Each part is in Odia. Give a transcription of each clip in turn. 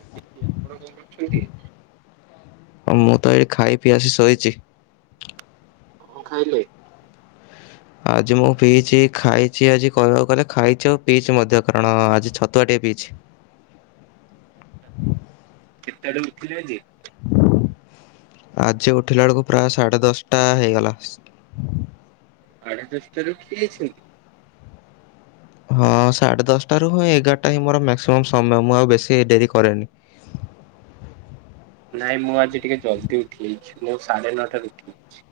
ଆଜ୍ଞା କି ଆପଣ କଣ କରୁଛନ୍ତି? ମୁଁ ତ ଏଇ ଖାଇ ପିଇ ଆସି ଶୋଇଚି। କଣ ଖାଇଲେ? ଆଜି ମୁଁ ପିଇଚି ଖାଇଚି ଆଜି କହିବାକୁ ଗଲେ ଖାଇଚି ଆଉ ପିଇଚି ମଧ୍ୟ। କାରଣ ଆଜି ଛତୁଆ ଟିକେ ପିଇଚି। କେତେ ଆଡୁ ଉଠିଲେ ଆଜି? ଆଜି ଉଠିଲା ବେଳକୁ ପ୍ରାୟ ସାଢ଼େ ଦଶଟା ହେଇଗଲା। ସାଢେ ଦଶ ଟାରୁ ଉଠି ଯାଇଛନ୍ତି। ହଁ। ସାଢେ ଦଶଟାରୁ ହିଁ ଏଗାରଟା ହିଁ ମୋର ମାକ୍ସିମମ୍ ସମୟ, ମୁଁ ଆଉ ବେଶୀ ଡେରି କରେନି। ନାଇଁ ମୁଁ ଆଜି ଟିକେ ଜଲ୍ଦି ଉଠିଯାଇଚି। ମୁଁ ସାଢ଼େ ନଅଟାରୁ ଉଠିଯାଇଚି।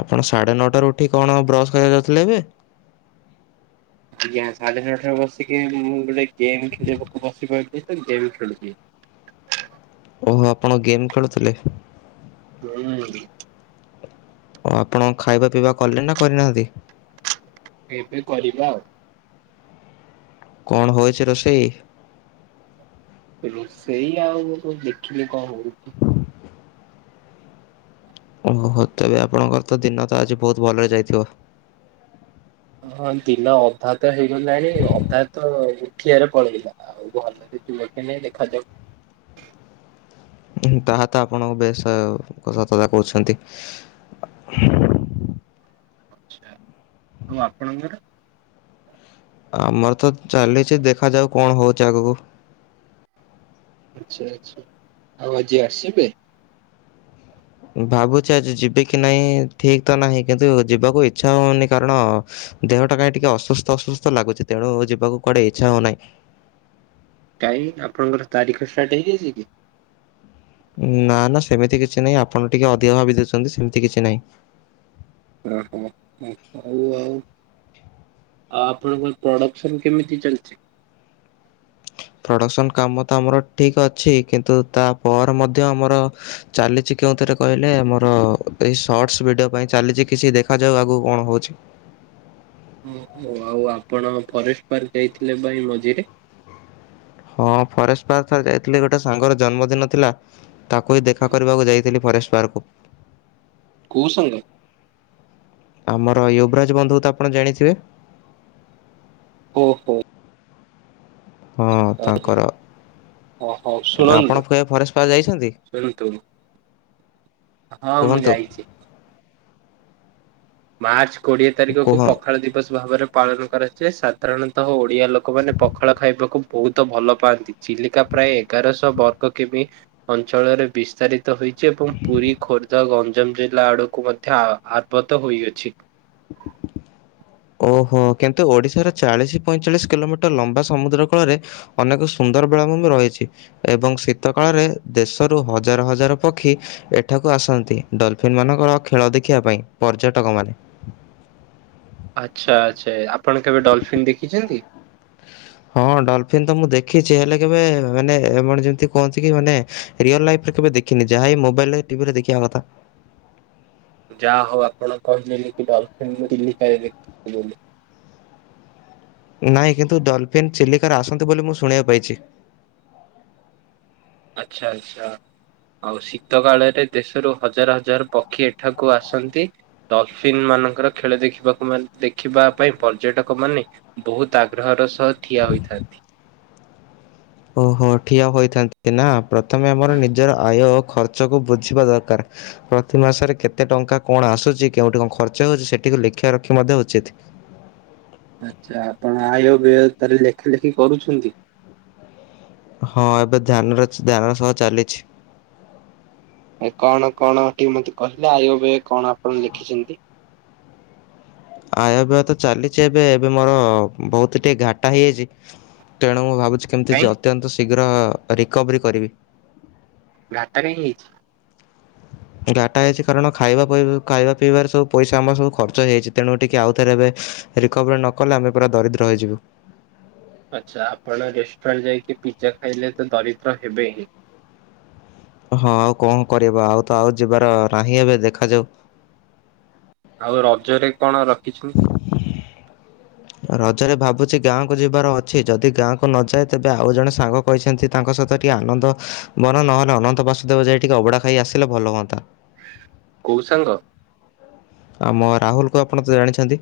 ଆପଣ ସାଢ଼େ ନଅଟାରୁ ଉଠି କଣ ବ୍ରସ୍ କରିବାକୁ ଯାଉଥିଲେ ଏବେ? ଆଜ୍ଞା। ସାଢେ ନଅ ଟାରୁ ବସିକି ମୁଁ ଗୋଟେ ଗେମ୍ ଖେଳିବାକୁ ବସି ପଡିଲି ତ ଗେମ୍ ଖେଳୁଚି। ଓହୋ ଆପଣ ଗେମ୍ ଖେଳୁଥିଲେ? ହୁଁ। ଓ ଆପଣଙ୍କ ଖାଇବା ପିଇବା କଲେଣି ନା କରିନାହାନ୍ତି? ଏବେ କରିବା ଆଉ। କଣ ହୋଇଚି ରୋଷେଇ? ରୋଷେଇ ଆଉ ମୁଁ କଣ ଦେଖିନି କଣ ହଉଚି। ଓହୋ। ତେବେ ଆପଣଙ୍କର ତ ଦିନ ତ ଆଜି ବହୁତ ଭଲରେ ଯାଇଥିବ? ହଁ ଦିନ ଅଧା ତ ହେଇଗଲାଣି। ଅଧା ତ ଉଠିବାରେ ପଳେଇଲା। ଆଉ ଭଲରେ [unintelligible] ଦେଖାଯାଉ। ହୁଁ ତାହା ତ ଆପଣ ବେଶ ସତ କଥା କହୁଛନ୍ତି। ଅଛା ଆଉ ଆପଣଙ୍କର। ଆମର ତ ଚାଲିଛି ଦେଖାଯାଉ କଣ ହଉଚି ଆଗକୁ। ଆଚ୍ଛା ଆଚ୍ଛା ଆଉ ଆଜି ଆସିବେ? ଭାବୁଛି ଆଜି ଯିବିକି ନାହିଁ ଠିକ୍ ତ ନାହିଁ କିନ୍ତୁ ଯିବାକୁ ଇଚ୍ଛା ହଉନି କାରଣ। ଦେହଟା କାଇଁ ଟିକିଏ ଅସୁସ୍ଥ ଅସୁସ୍ଥ ଲାଗୁଛି ତେଣୁ ଯିବାକୁ କୁଆଡେ ଇଚ୍ଛା ହଉନାହିଁ। କାହିଁ ଆପଣଙ୍କର ତାରିଖ ଷ୍ଟାର୍ଟ ହେଇଯାଇଚି କି। ନା ନା ସେମିତି କିଛି ନାହିଁ ଆପଣ ଟିକେ ଅଧିକ ଭାବି ଦଉଛନ୍ତି ସେମିତି କିଛି ନାହିଁ। ଅ ହ ହଉ ଆଉ। ଆଉ ଆପଣଙ୍କର ପ୍ରଡକ୍ସନ କେମିତି ଚାଲିଚି? ପ୍ରଡ଼କ୍ସନ୍ କାମ ତ ଆମର ଠିକ୍ ଅଛି କିନ୍ତୁ ତାପର ମଧ୍ୟ ଆମର। ଚାଲିଛି କେଉଁଥିରେ କହିଲେ ମୋର ଏଇ ସର୍ଟସ୍ ଭିଡିଓ ପାଇଁ ଚାଲିଛି କିଛି ଦେଖାଯାଉ ଆଗକୁ କଣ ହଉଛି। ଓ ହ ଆଉ ଆପଣ ଫରେଷ୍ଟ ପାର୍କ ଦେଇଥିଲେ ବା ଏଇ ମଝିରେ। ହଁ ଫରେଷ୍ଟ ପାର୍କ ଥରେ ଯାଇଥିଲି ଗୋଟେ ସାଙ୍ଗର ଜନ୍ମଦିନ ଥିଲା ତାକୁ ହିଁ ଦେଖା କରିବାକୁ ଯାଇଥିଲି ଫରେଷ୍ଟ ପାର୍କକୁ। କଉ ସାଙ୍ଗ। ଆମର ୟୁବରାଜ ବନ୍ଧୁ ତ ଆପଣ ଜାଣିଥିବେ। ଓହୋ। ହଁ ତାଙ୍କର। ଓ ହଉ ଶୁଣନ୍ତୁ ଆପଣ ଫ ଫରେଷ୍ଟ ପା ଯାଇଛନ୍ତି? ଶୁଣନ୍ତୁ ହଁ ମୁଁ କୁହନ୍ତୁ ଯାଇଚି। ମାର୍ଚ୍ଚ କୋଡିଏ ତାରିଖକୁ କୁହ ପଖାଳ ଦିବସ ଭାବରେ ପାଳନ କରାଯାଏ ସାଧାରଣତଃ ଓଡ଼ିଆ ଲୋକମାନେ ପଖାଳ ଖାଇବାକୁ ବହୁତ ଭଲ ପାଆନ୍ତି। ଚିଲିକା ପ୍ରାୟେ ଏଗାରଶ ବର୍ଗ କିମି ଅଞ୍ଚଳରେ ବିସ୍ତାରିତ ହୋଇଛି ଏବଂ ପୁରୀ, ଖୋର୍ଦ୍ଧା, ଗଞ୍ଜାମ ଜିଲ୍ଲା ଆଡ଼କୁ ମଧ୍ୟ ଆ ଆବ ତ ହୋଇଅଛି। ଓହୋ କିନ୍ତୁ ଓଡ଼ିଶାର ଚାଳିଶ ପଇଁଚାଳିଶ କିଲୋମିଟର ଲମ୍ବା ସମୁଦ୍ର କୂଳରେ। ଅନେକ ସୁନ୍ଦର ବେଳା ଭୂମି ରହିଛି। ଏବଂ ଶୀତ କାଳରେ ଦେଶରୁ ହଜାର ହଜାର ପକ୍ଷୀ। ଏଠାକୁ ଆସନ୍ତି ଡଲଫିନ୍ ମାନଙ୍କର ଖେଳ ଦେଖିବା ପାଇଁ ପର୍ଯ୍ୟଟକ ମାନେ। ଆଚ୍ଛା ଆଚ୍ଛା ଆପଣ କେବେ ଡଲଫିନ୍ ଦେଖିଛନ୍ତି? ହଁ ଡଲଫିିନ ତ ମୁଁ ଦେଖିଛି ହେଲେ କେବେ ମାନେ [unintelligible] ଯେମିତି କୁହନ୍ତି କି ମାନେ ରିଅଲ ଲାଇଫରେ କେବେ ଦେ ଖିନି ଯାହା ଏଇ ମୋବାଇଲରେ ଟିଭିରେ ଦେଖିବା କଥା। ଯା ହଉ ଆପଣ କହିଲେ ଲେ କି ଡଲଫନ୍ [unintelligible] ଦେଖି ବୋଲି। ନାହିଁ କିନ୍ତୁ ଡଲଫିନ୍ ଚିଲିକାର ଆସନ୍ତି ବୋଲି ମୁଁ ଶୁଣିବାକୁ ପାଇଛି। ଆଛା ଆଚ୍ଛା। ଆଉ ଶୀତ କାଳରେ ଦେଶରୁ ହଜାର ହଜାର ପକ୍ଷୀ ଏଠାକୁ ଆସନ୍ତି। ଡ଼ଲଫିଲ ମାନଙ୍କର ଖେଳ ଦେଖିବାକୁ ମାନେ ଦେଖିବା ପାଇଁ ପର୍ଯ୍ୟଟକ ମାନେ। ବହୁତ ଆଗ୍ରହର ସହ ଠିଆ ହୋଇଥାନ୍ତି। ଓହୋ ଠିଆ ହୋଇଥାନ୍ତି ନା ପ୍ରଥମେ ଆମର ନିଜର ଆୟ ଖର୍ଚ୍ଚକୁ ବୁଝିବା ଦରକାର। ପ୍ରତି ମାସରେ କେତେ ଟଙ୍କା କଣ ଆସୁଛି କେଉଠି କଣ ଖର୍ଚ୍ଚ ହଉଛି ସେଠିକୁ ଲେଖିବା ରଖି ମଧ୍ୟ ଉଚିତ୍। ଆଚ୍ଛା ଆପଣ ଆୟ ବିୟ ତାଲେ ଲେଖା ଲେଖି କରୁଛନ୍ତି। ହଁ ଏବେ ଧ୍ୟାନର ଧ୍ୟାନର ସହ ଚାଲିଛି। ଆ କଣ କଣ ଟିକେ ମତେ କହିଲେ ଆୟ ବେୟ କଣ ଆପଣ ଲେଖିଛନ୍ତି? ଆୟବୟ ତ ଚାଲିଛି ଏବେ ଏବେ ମୋର ବହୁତ ଟିକେ ଘାଟା ହେଇଯାଇଛି। ତେଣୁ ମୁଁ ଭାବୁଛି କେମିତି କାଇଁ ଯ ଅତ୍ୟନ୍ତ ଶୀଘ୍ର ରିକଭରି କରିବି। ଘାତା ପାଇଁ ହେଇଛି? ଘାଟା ହେଇଛି କାରଣ ଖାଇବା ପାଇବା ଖାଇବା ପିଇବାରେ ସବୁ ପଇସା ଆମର ସବୁ ଖର୍ଚ୍ଚ ହେଇଛି। ତେଣୁ ଟିକେ ଆଉଥରେ ଏବେ ରିକଭରି ନ କଲେ ଆମେ ପୁରା ଦରିଦ୍ର ହେଇଯିବୁ। ଆଚ୍ଛା ଆପଣ ରେଷ୍ଟୁରାଣ୍ଟ ଯାଇକି ପିଜା ଖାଇଲେ ତ ଦରିଦ୍ର ହେବେ ହିଁ। ହଁ ଆଉ କଣ କରିବା ଆଉ ତ ଆଉ ଯିବାର ନାହିଁ ଏବେ ଦେଖାଯାଉ। ଆଉ ରଜରେ କଣ ରଖିଛନ୍ତି? ରଜରେ ଭାବୁଛି ଗାଁକୁ ଯିବାର ଅଛି। ଯଦି ଗାଁକୁ ନଯାଏ ତେବେ ଆଉ ଜଣେ ସାଙ୍ଗ କହିଛନ୍ତି ତାଙ୍କ ସହିତ ଟିକିଏ ଆନନ୍ଦ ବନ ନହେଲେ ଅନନ୍ତ ବାସୁଦେବ ଯାଇ ଟିକେ ଅବଡା ଖାଇ ଆସିଲେ ଭଲ ହୁଅନ୍ତା। କୋଉ ସାଙ୍ଗ? ଆ ମୋ ରାହୁଲ କୁ ଆପଣ ତ ଜାଣିଛନ୍ତି?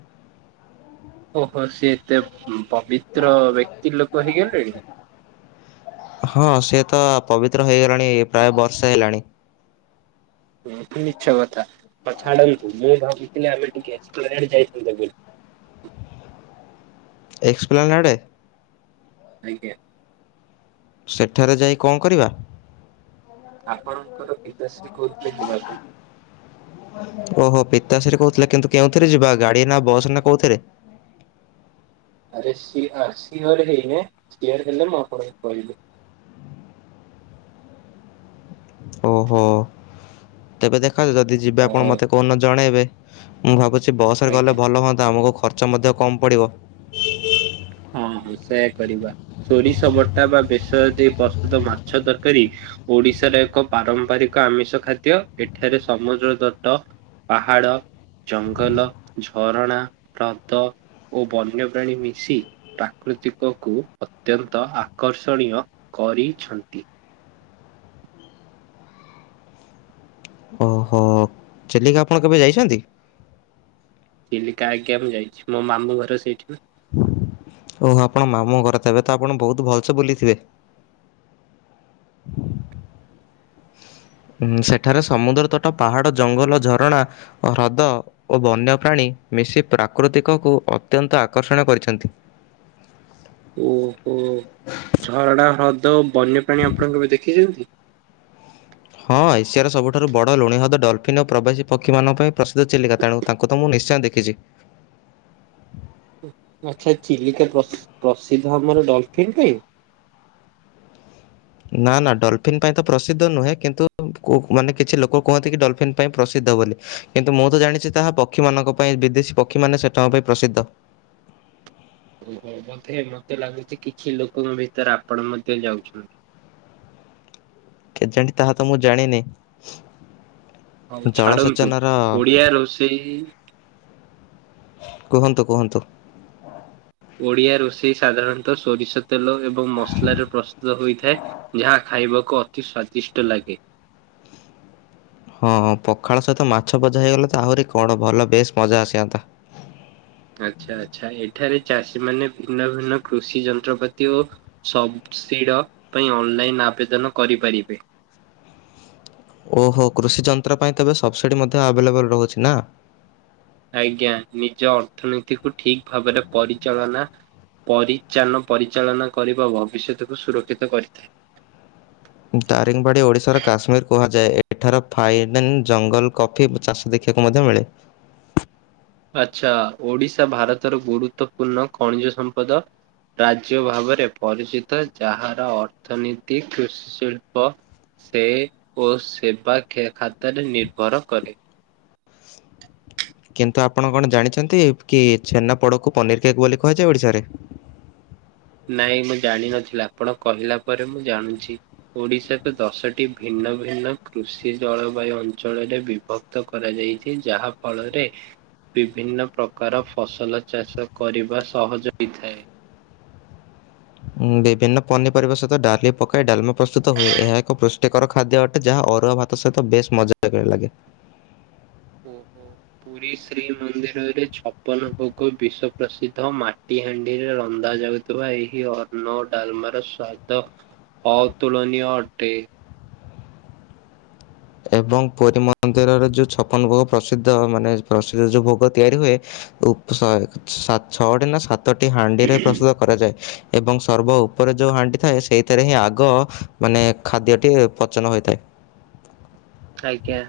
ଓହୋ ସିଏ ଏତେ ପବିତ୍ର ବ୍ୟକ୍ତି ଲୋକ ହେଇଗଲେଣି? ହଁ ସିଏ ତ ପବିତ୍ର ହେଇଗଲାଣି ପ୍ରାୟ ବର୍ଷା ହେଲାଣି। ମିଛ କଥା ଆ ଛାଡ଼ନ୍ତୁ ମୁଁ ଭାବୁଥିଲି ଆମେ ଟିକେ [inaudible] ଯାଇଥାନ୍ତେ ବୋଲି। ଏକ୍ସପ୍ଲେଣ୍ଡ ଆଡ଼େ? ଆଜ୍ଞା। ସେଠାରେ ଯାଇ କଣ କରିବା? ଆପଣଙ୍କର ପିତାଶ୍ରୀ କହୁଥିଲେ ଯିବା ପାଇଁ। [unintelligible] ଓହୋ ପିତା ସେଠ କହୁଥିଲେ କିନ୍ତୁ କେଉଁଥିରେ ଯିବା ଗାଡି ନା ବସ୍ ନା କୋଉଥିରେ? ଆରେ ସିଆ ସିଅର୍ ହେଇନି ସିଅର୍ ହେଲେ ମୁଁ ଆପଣଙ୍କୁ କହିବି। ଓହୋ ତେବେ ଦେଖ ଯାଉ ଯିବେ ଆପଣ ଓହୋ ମତେ କୋଉଦିନ ଜଣେଇବେ। ମୁଁ ଭାବୁଛି ବସରେ ଆଜ୍ଞା। ଗଲେ ଭଲ ହୁଅନ୍ତା ଆମକୁ ଖର୍ଚ୍ଚ ମଧ୍ୟ କମ ପଡ଼ିବ। ହଁ ହଁ ସେଇୟା କରିବା ସୋରିଷ ବଟା ବା ବେସର ଦେଇ ପ୍ରସ୍ତୁତ ମାଛ ତରକାରୀ ଓଡିଶାର ଏକ ପାରମ୍ପରିକ ଆମିଷ ଖାଦ୍ୟ ଏଠାରେ ସମୁଦ୍ର ତ୍ତଟ ପାହାଡ଼। ଜଙ୍ଗଲ ଝରଣା ହ୍ରଦ ଓ ବନ୍ୟପ୍ରାଣୀ ମିଶି। ପ୍ରାକୃତିକକୁ ଅତ୍ୟନ୍ତ ଆକର୍ଷଣୀୟ କରିଛନ୍ତି। ଓହୋ ଚିଲିକା ଆପଣ କେବେ ଯାଇଛନ୍ତି? ଚିଲିକା ଆଜ୍ଞା ମୁଁ ଯାଇଛି ମୋ ମାମୁ ଘର ସେଇଠି। ଓହୋ ଆପଣ ମାମୁଁ ଘରେ ବେ ତ ଆପଣ ବହୁତ ଭଲସେ ବୁଲିଥିବେ। ସେଠାରେ ସମୁଦ୍ର ତଟ ପାହାଡ଼ ଜଙ୍ଗଲ ଝରଣା ହ୍ରଦ ଓ ବନ୍ୟପ୍ରାଣୀ ମିଶି ପ୍ରାକୃତିକକୁ ଅତ୍ୟନ୍ତ ଆକର୍ଷଣ କରିଛନ୍ତି। ଓହୋ ଝରଣା ହ୍ରଦ ବନ୍ୟପ୍ରାଣୀ ଆପଣଙ୍କ କେବେ ଦେଖିଛନ୍ତି? ହଁ ଏସିଆର ସବୁଠାରୁ ବଡ଼ ଲୁଣି ହ୍ରଦ ଡଲ୍ଫିନ୍ ଓ ପ୍ରବାସୀ ପକ୍ଷୀମାନଙ୍କ ପାଇଁ ପ୍ରସିଦ୍ଧ ଚିଲିକା ତେଣୁ ତାଙ୍କୁ ତ ମୁଁ ନିଶ୍ଚୟ ଦେଖିଛି। ଆଚ୍ଛା ଚିଲିକା ତା ପ୍ରସିଦ୍ଧ ଆମର ଡଲଫିନ୍ ପାଇଁ। ନା ନା ଡଲଫିିନ ପାଇଁ ତ ପ୍ରସିଦ୍ଧ ନୁହେଁ କିନ୍ତୁ କୁ ମାନେ କିଛି ଲୋକ କୁହନ୍ତି କି ଡଲଫିନ୍ ପାଇଁ ପ୍ରସିଦ୍ଧ ବୋଲି। କିନ୍ତୁ ମୁଁ ତ ଜାଣିଛି ତାହା ପକ୍ଷୀମାନଙ୍କ ପାଇଁ ବିଦେଶୀ ପକ୍ଷୀମାନେ ସେଠାଙ୍କ ପାଇଁ ପ୍ରସିଦ୍ଧ। ବୋଧେ ମତେ ଲାଗୁଛି କିଛି ଲୋକଙ୍କ ଭିତରେ ଆପଣ ମଧ୍ୟ ଯାଉଛନ୍ତି। କେଜାଣି ତାହା ତ ମୁଁ ଜାଣିନି। ହଉ ଛାଡ଼ନ୍ତୁ ଜଳସେଚନର ଓଡ଼ିଆ ରୋଷେଇ କୁହନ୍ତୁ କୁହନ୍ତୁ? ଓଡିଆ ରୋଷେଇ ସାଧାରଣତଃ ସୋରିଷ ତେଲ ଏବଂ ମସଲାରେ ପ୍ରସ୍ତୁତ ହୋଇଥାଏ ଯାହା ଖାଇବାକୁ ଅତି ସ୍ଵାଦିଷ୍ଟ ଲାଗେ। ହଁଁ ପଖାଳ ସହିତ ମାଛ ଭଜା ହେଇଗଲା ତ ଆହୁରି କଣ ଭଲ ବେଶ୍ ମଜା ଆସିଯାଆନ୍ତା। ଆଚ୍ଛା ଆଚ୍ଛା ଏଠାରେ ଚାଷୀ ମାନେ ଭିନ୍ନ ଭିନ୍ନ କୃଷି ଯନ୍ତ୍ରପାତି ଓ ସବ ସିର ପାଇଁ ଅନଲାଇନ ଆବେଦନ କରିପାରିବେ। ଓହୋ କୃଷି ଯନ୍ତ୍ର ପାଇଁ ତେବେ ସବସିଡି ମଧ୍ୟ ଆଭେଲେବଲ ରହୁଛି ନା? ଆଜ୍ଞା ନିଜ ଅର୍ଥନୀତି କୁ ଠିକ୍ ଭାବରେ ପରିଚାଳନା। ପରିଚାନ ପରିଚାଳନା କରିବା ଭବିଷ୍ୟତକୁ ସୁରକ୍ଷିତ କରିଥାଏ। ତାରିଙ୍ଗବାଡ଼ି ଓଡ଼ିଶାର କାଶ୍ମୀର କୁହାଯାଏ ଏଠାର ଫାଇନ୍ ଜଙ୍ଗଲ କପ ଫୁବ ଚାଷ ଦେଖିବାକୁ ମଧ୍ୟ ମିଳେ। ଆଚ୍ଛା ଓଡିଶା ଭାରତର ଗୁରୁତ୍ୱପୂର୍ଣ୍ଣ ଖଣିଜ ସମ୍ପଦ। ରାଜ୍ୟ ଭାବରେ ପରିଚିତ ଯାହାର ଅର୍ଥନୀତି କୃଷି ଶିଳ୍ପ ସେ ଓ ସେବା ଖେ ଖାତାରେ ନିର୍ଭର କରେ। କିନ୍ତୁ ଆପଣ କଣ ଜାଣିଛନ୍ତି କି ଛେନାପୋଡ଼କୁ ପନିର କେକ୍ ବୋଲି କୁହାଯାଏ ଓଡ଼ିଶାରେ। ନାଇଁ ମୁଁ ଜାଣିନଥିଲି ଆପଣ କହିଲା ପରେ ମୁଁ ଜାଣୁଛି। ଓଡିଶାର ଦଶଟି ଭିନ୍ନ ଭିନ୍ନ କୃଷି ଜଳବାୟୁ ଅଞ୍ଚଳରେ ବିଭ କ୍ତ କରାଯାଇଛି ଯାହା ଫଳରେ ବିଭିନ୍ନ ପ୍ରକାର ଫସଲ ଚାଷ କରିବା ସହଜ ହୋଇଥାଏ। ଉଁ ବିଭିନ୍ନ ପନିପରିବା ସହିତ ଡାଲି ପକାଇ ଡଲମା ପ୍ରସ୍ତୁତ ହୁଏ ଏହା ଏକ ପ୍ର ଟିକର ଖାଦ୍ୟ ଅଟେ ଯାହା ଅରୁଆ ଭାତ ସହିତ ବେଶ ମଜା ଲାଗେ ଲାଗେ। ଓହୋ। ପୁରୀ ଶ୍ରୀମନ୍ଦିରରେ ଛପନ ଭୋଗ ବିଶ୍ୱ ପ୍ରସିଦ୍ଧ ମାଟିହାଣ୍ଡିରେ ରନ୍ଧାଯାଉ ଥିବା ଏହି ହ ଅନ୍ନ ଡାଲମର ସ୍ଵାଦ ଅ ତୁଳନୀୟ ଅଟେ। ଏବଂ ପୁରୀ ମନ୍ଦିରରେ ଯେଉଁ ଛପନ ଭୋଗ ପ୍ରସିଦ୍ଧ ମାନେ ପ୍ରସିଦ୍ଧ ଯୋଉ ଭୋଗ ତିଆରି ହୁଏ ଉପ ସଏ ସା ଛଅଟି ନା ସାତଟି ହାଣ୍ଡିରେ ପ୍ରସ୍ତୁତ କରାଯାଏ ଏବଂ ସର୍ବ ଉପରେ ଯୋଉ ହାଣ୍ଡି ଥାଏ ସେଇଥିରେ ହିଁ ଆଗ ମାନେ ଖାଦ୍ୟଟି ପଚନ ହୋଇଥାଏ। ଆଜ୍ଞା।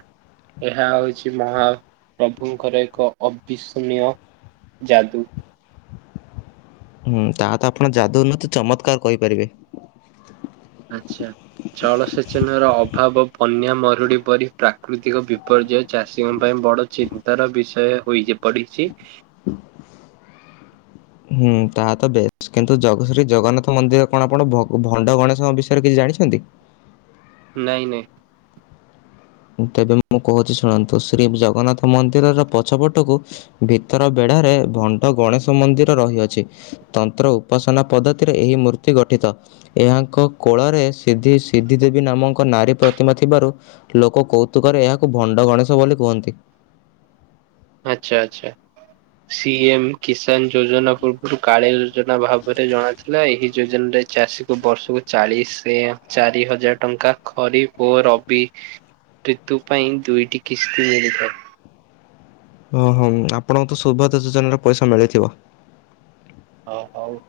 ଏହା ହଉଛି ମହାପ୍ରଭୁଙ୍କର ଏକ ଅବିସ୍କଣୀୟ। ଯାଦୁ। ହୁଁ ତାହା ତ ଆପଣ ଯାଦୁ ନୁହେଁତ ଚମତ୍କାର କହିପାରିବେ। ଆଚ୍ଛା। ଜଳସେଚନର ଅଭାବ ବନ୍ୟା ମରୁଡି ପରି ପ୍ରାକୃତିକ ବିପର୍ଯ୍ୟୟ ଚାଷୀଙ୍କ ପାଇଁ ବଡ ଚିନ୍ତାର ବିଷୟ ହୋଇ ଜି ପଡିଛି। [unintelligible] ହୁଁ ତାହା ତ ବେ କିନ୍ତୁ ଜଗ ଶ୍ରୀ ଜଗନ୍ନାଥ ମନ୍ଦିର କଣ ଆପଣ ଭଗ ଭଣ୍ଡ ଗଣେଶଙ୍କ ବିଷୟରେ କିଛି ଜାଣିଛନ୍ତି? ନାଇଁ ନାଇଁ। ତେବେ ମୁଁ କହୁଛି ଶୁଣନ୍ତୁ ଶ୍ରୀ ଜଗନ୍ନାଥ ମନ୍ଦିରର ପଛପଟକୁ ଭିତର ବେଢ଼ାରେ ଭଣ୍ଡ ଗଣେଶ ମନ୍ଦିର ରହିଅଛି। ତନ୍ତ୍ର ଉପାସନା ପଦ୍ଧତିରେ ଏହି ମୂର୍ତ୍ତି ଗଠିତ। ଏହାଙ୍କ କୋଳରେ ସିଧି ସିଦ୍ଧି ଦେବୀ ନାମକ ନାରୀ ପ୍ରତିମା ଥିବାରୁ ଲୋକ କୌତୁକରେ ଏହାକୁ ଭଣ୍ଡ ଗଣେଶ ବୋଲି କୁହନ୍ତି। ଆଚ୍ଛା ଆଚ୍ଛା। ସି ଏମ୍ କିଷାନ ଯୋଜନା ପୂର୍ବରୁ କାଳିଆ ଯୋଜନା ଭାବରେ ଜଣା ଥିଲା ଏହି ଯୋଜନାରେ ଚାଷୀ କୁ ବର୍ଷକୁ ଚାଳିଶି ଚାରି ହଜାର ଟଙ୍କା ଖରିଫ ଓ ର ବି ଋତୁ ପାଇଁ ଦୁଇଟି କିସ୍ତି ମିଳିଥାଏ। ଓହଁ ଆପଣଙ୍କୁ ତ ସୁଭଦ ଯୋଜନାରେ ପଇସା ମିଳିଥିବ? ହଁ ହଉ।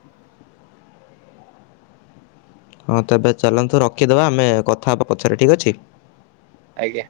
ହଁ ତେବେ ଚାଲନ୍ତୁ ରଖିଦେବା, ଆମେ କଥା ହବା ପଛେରେ ଠିକ୍ ଅଛି। ଆଜ୍ଞା।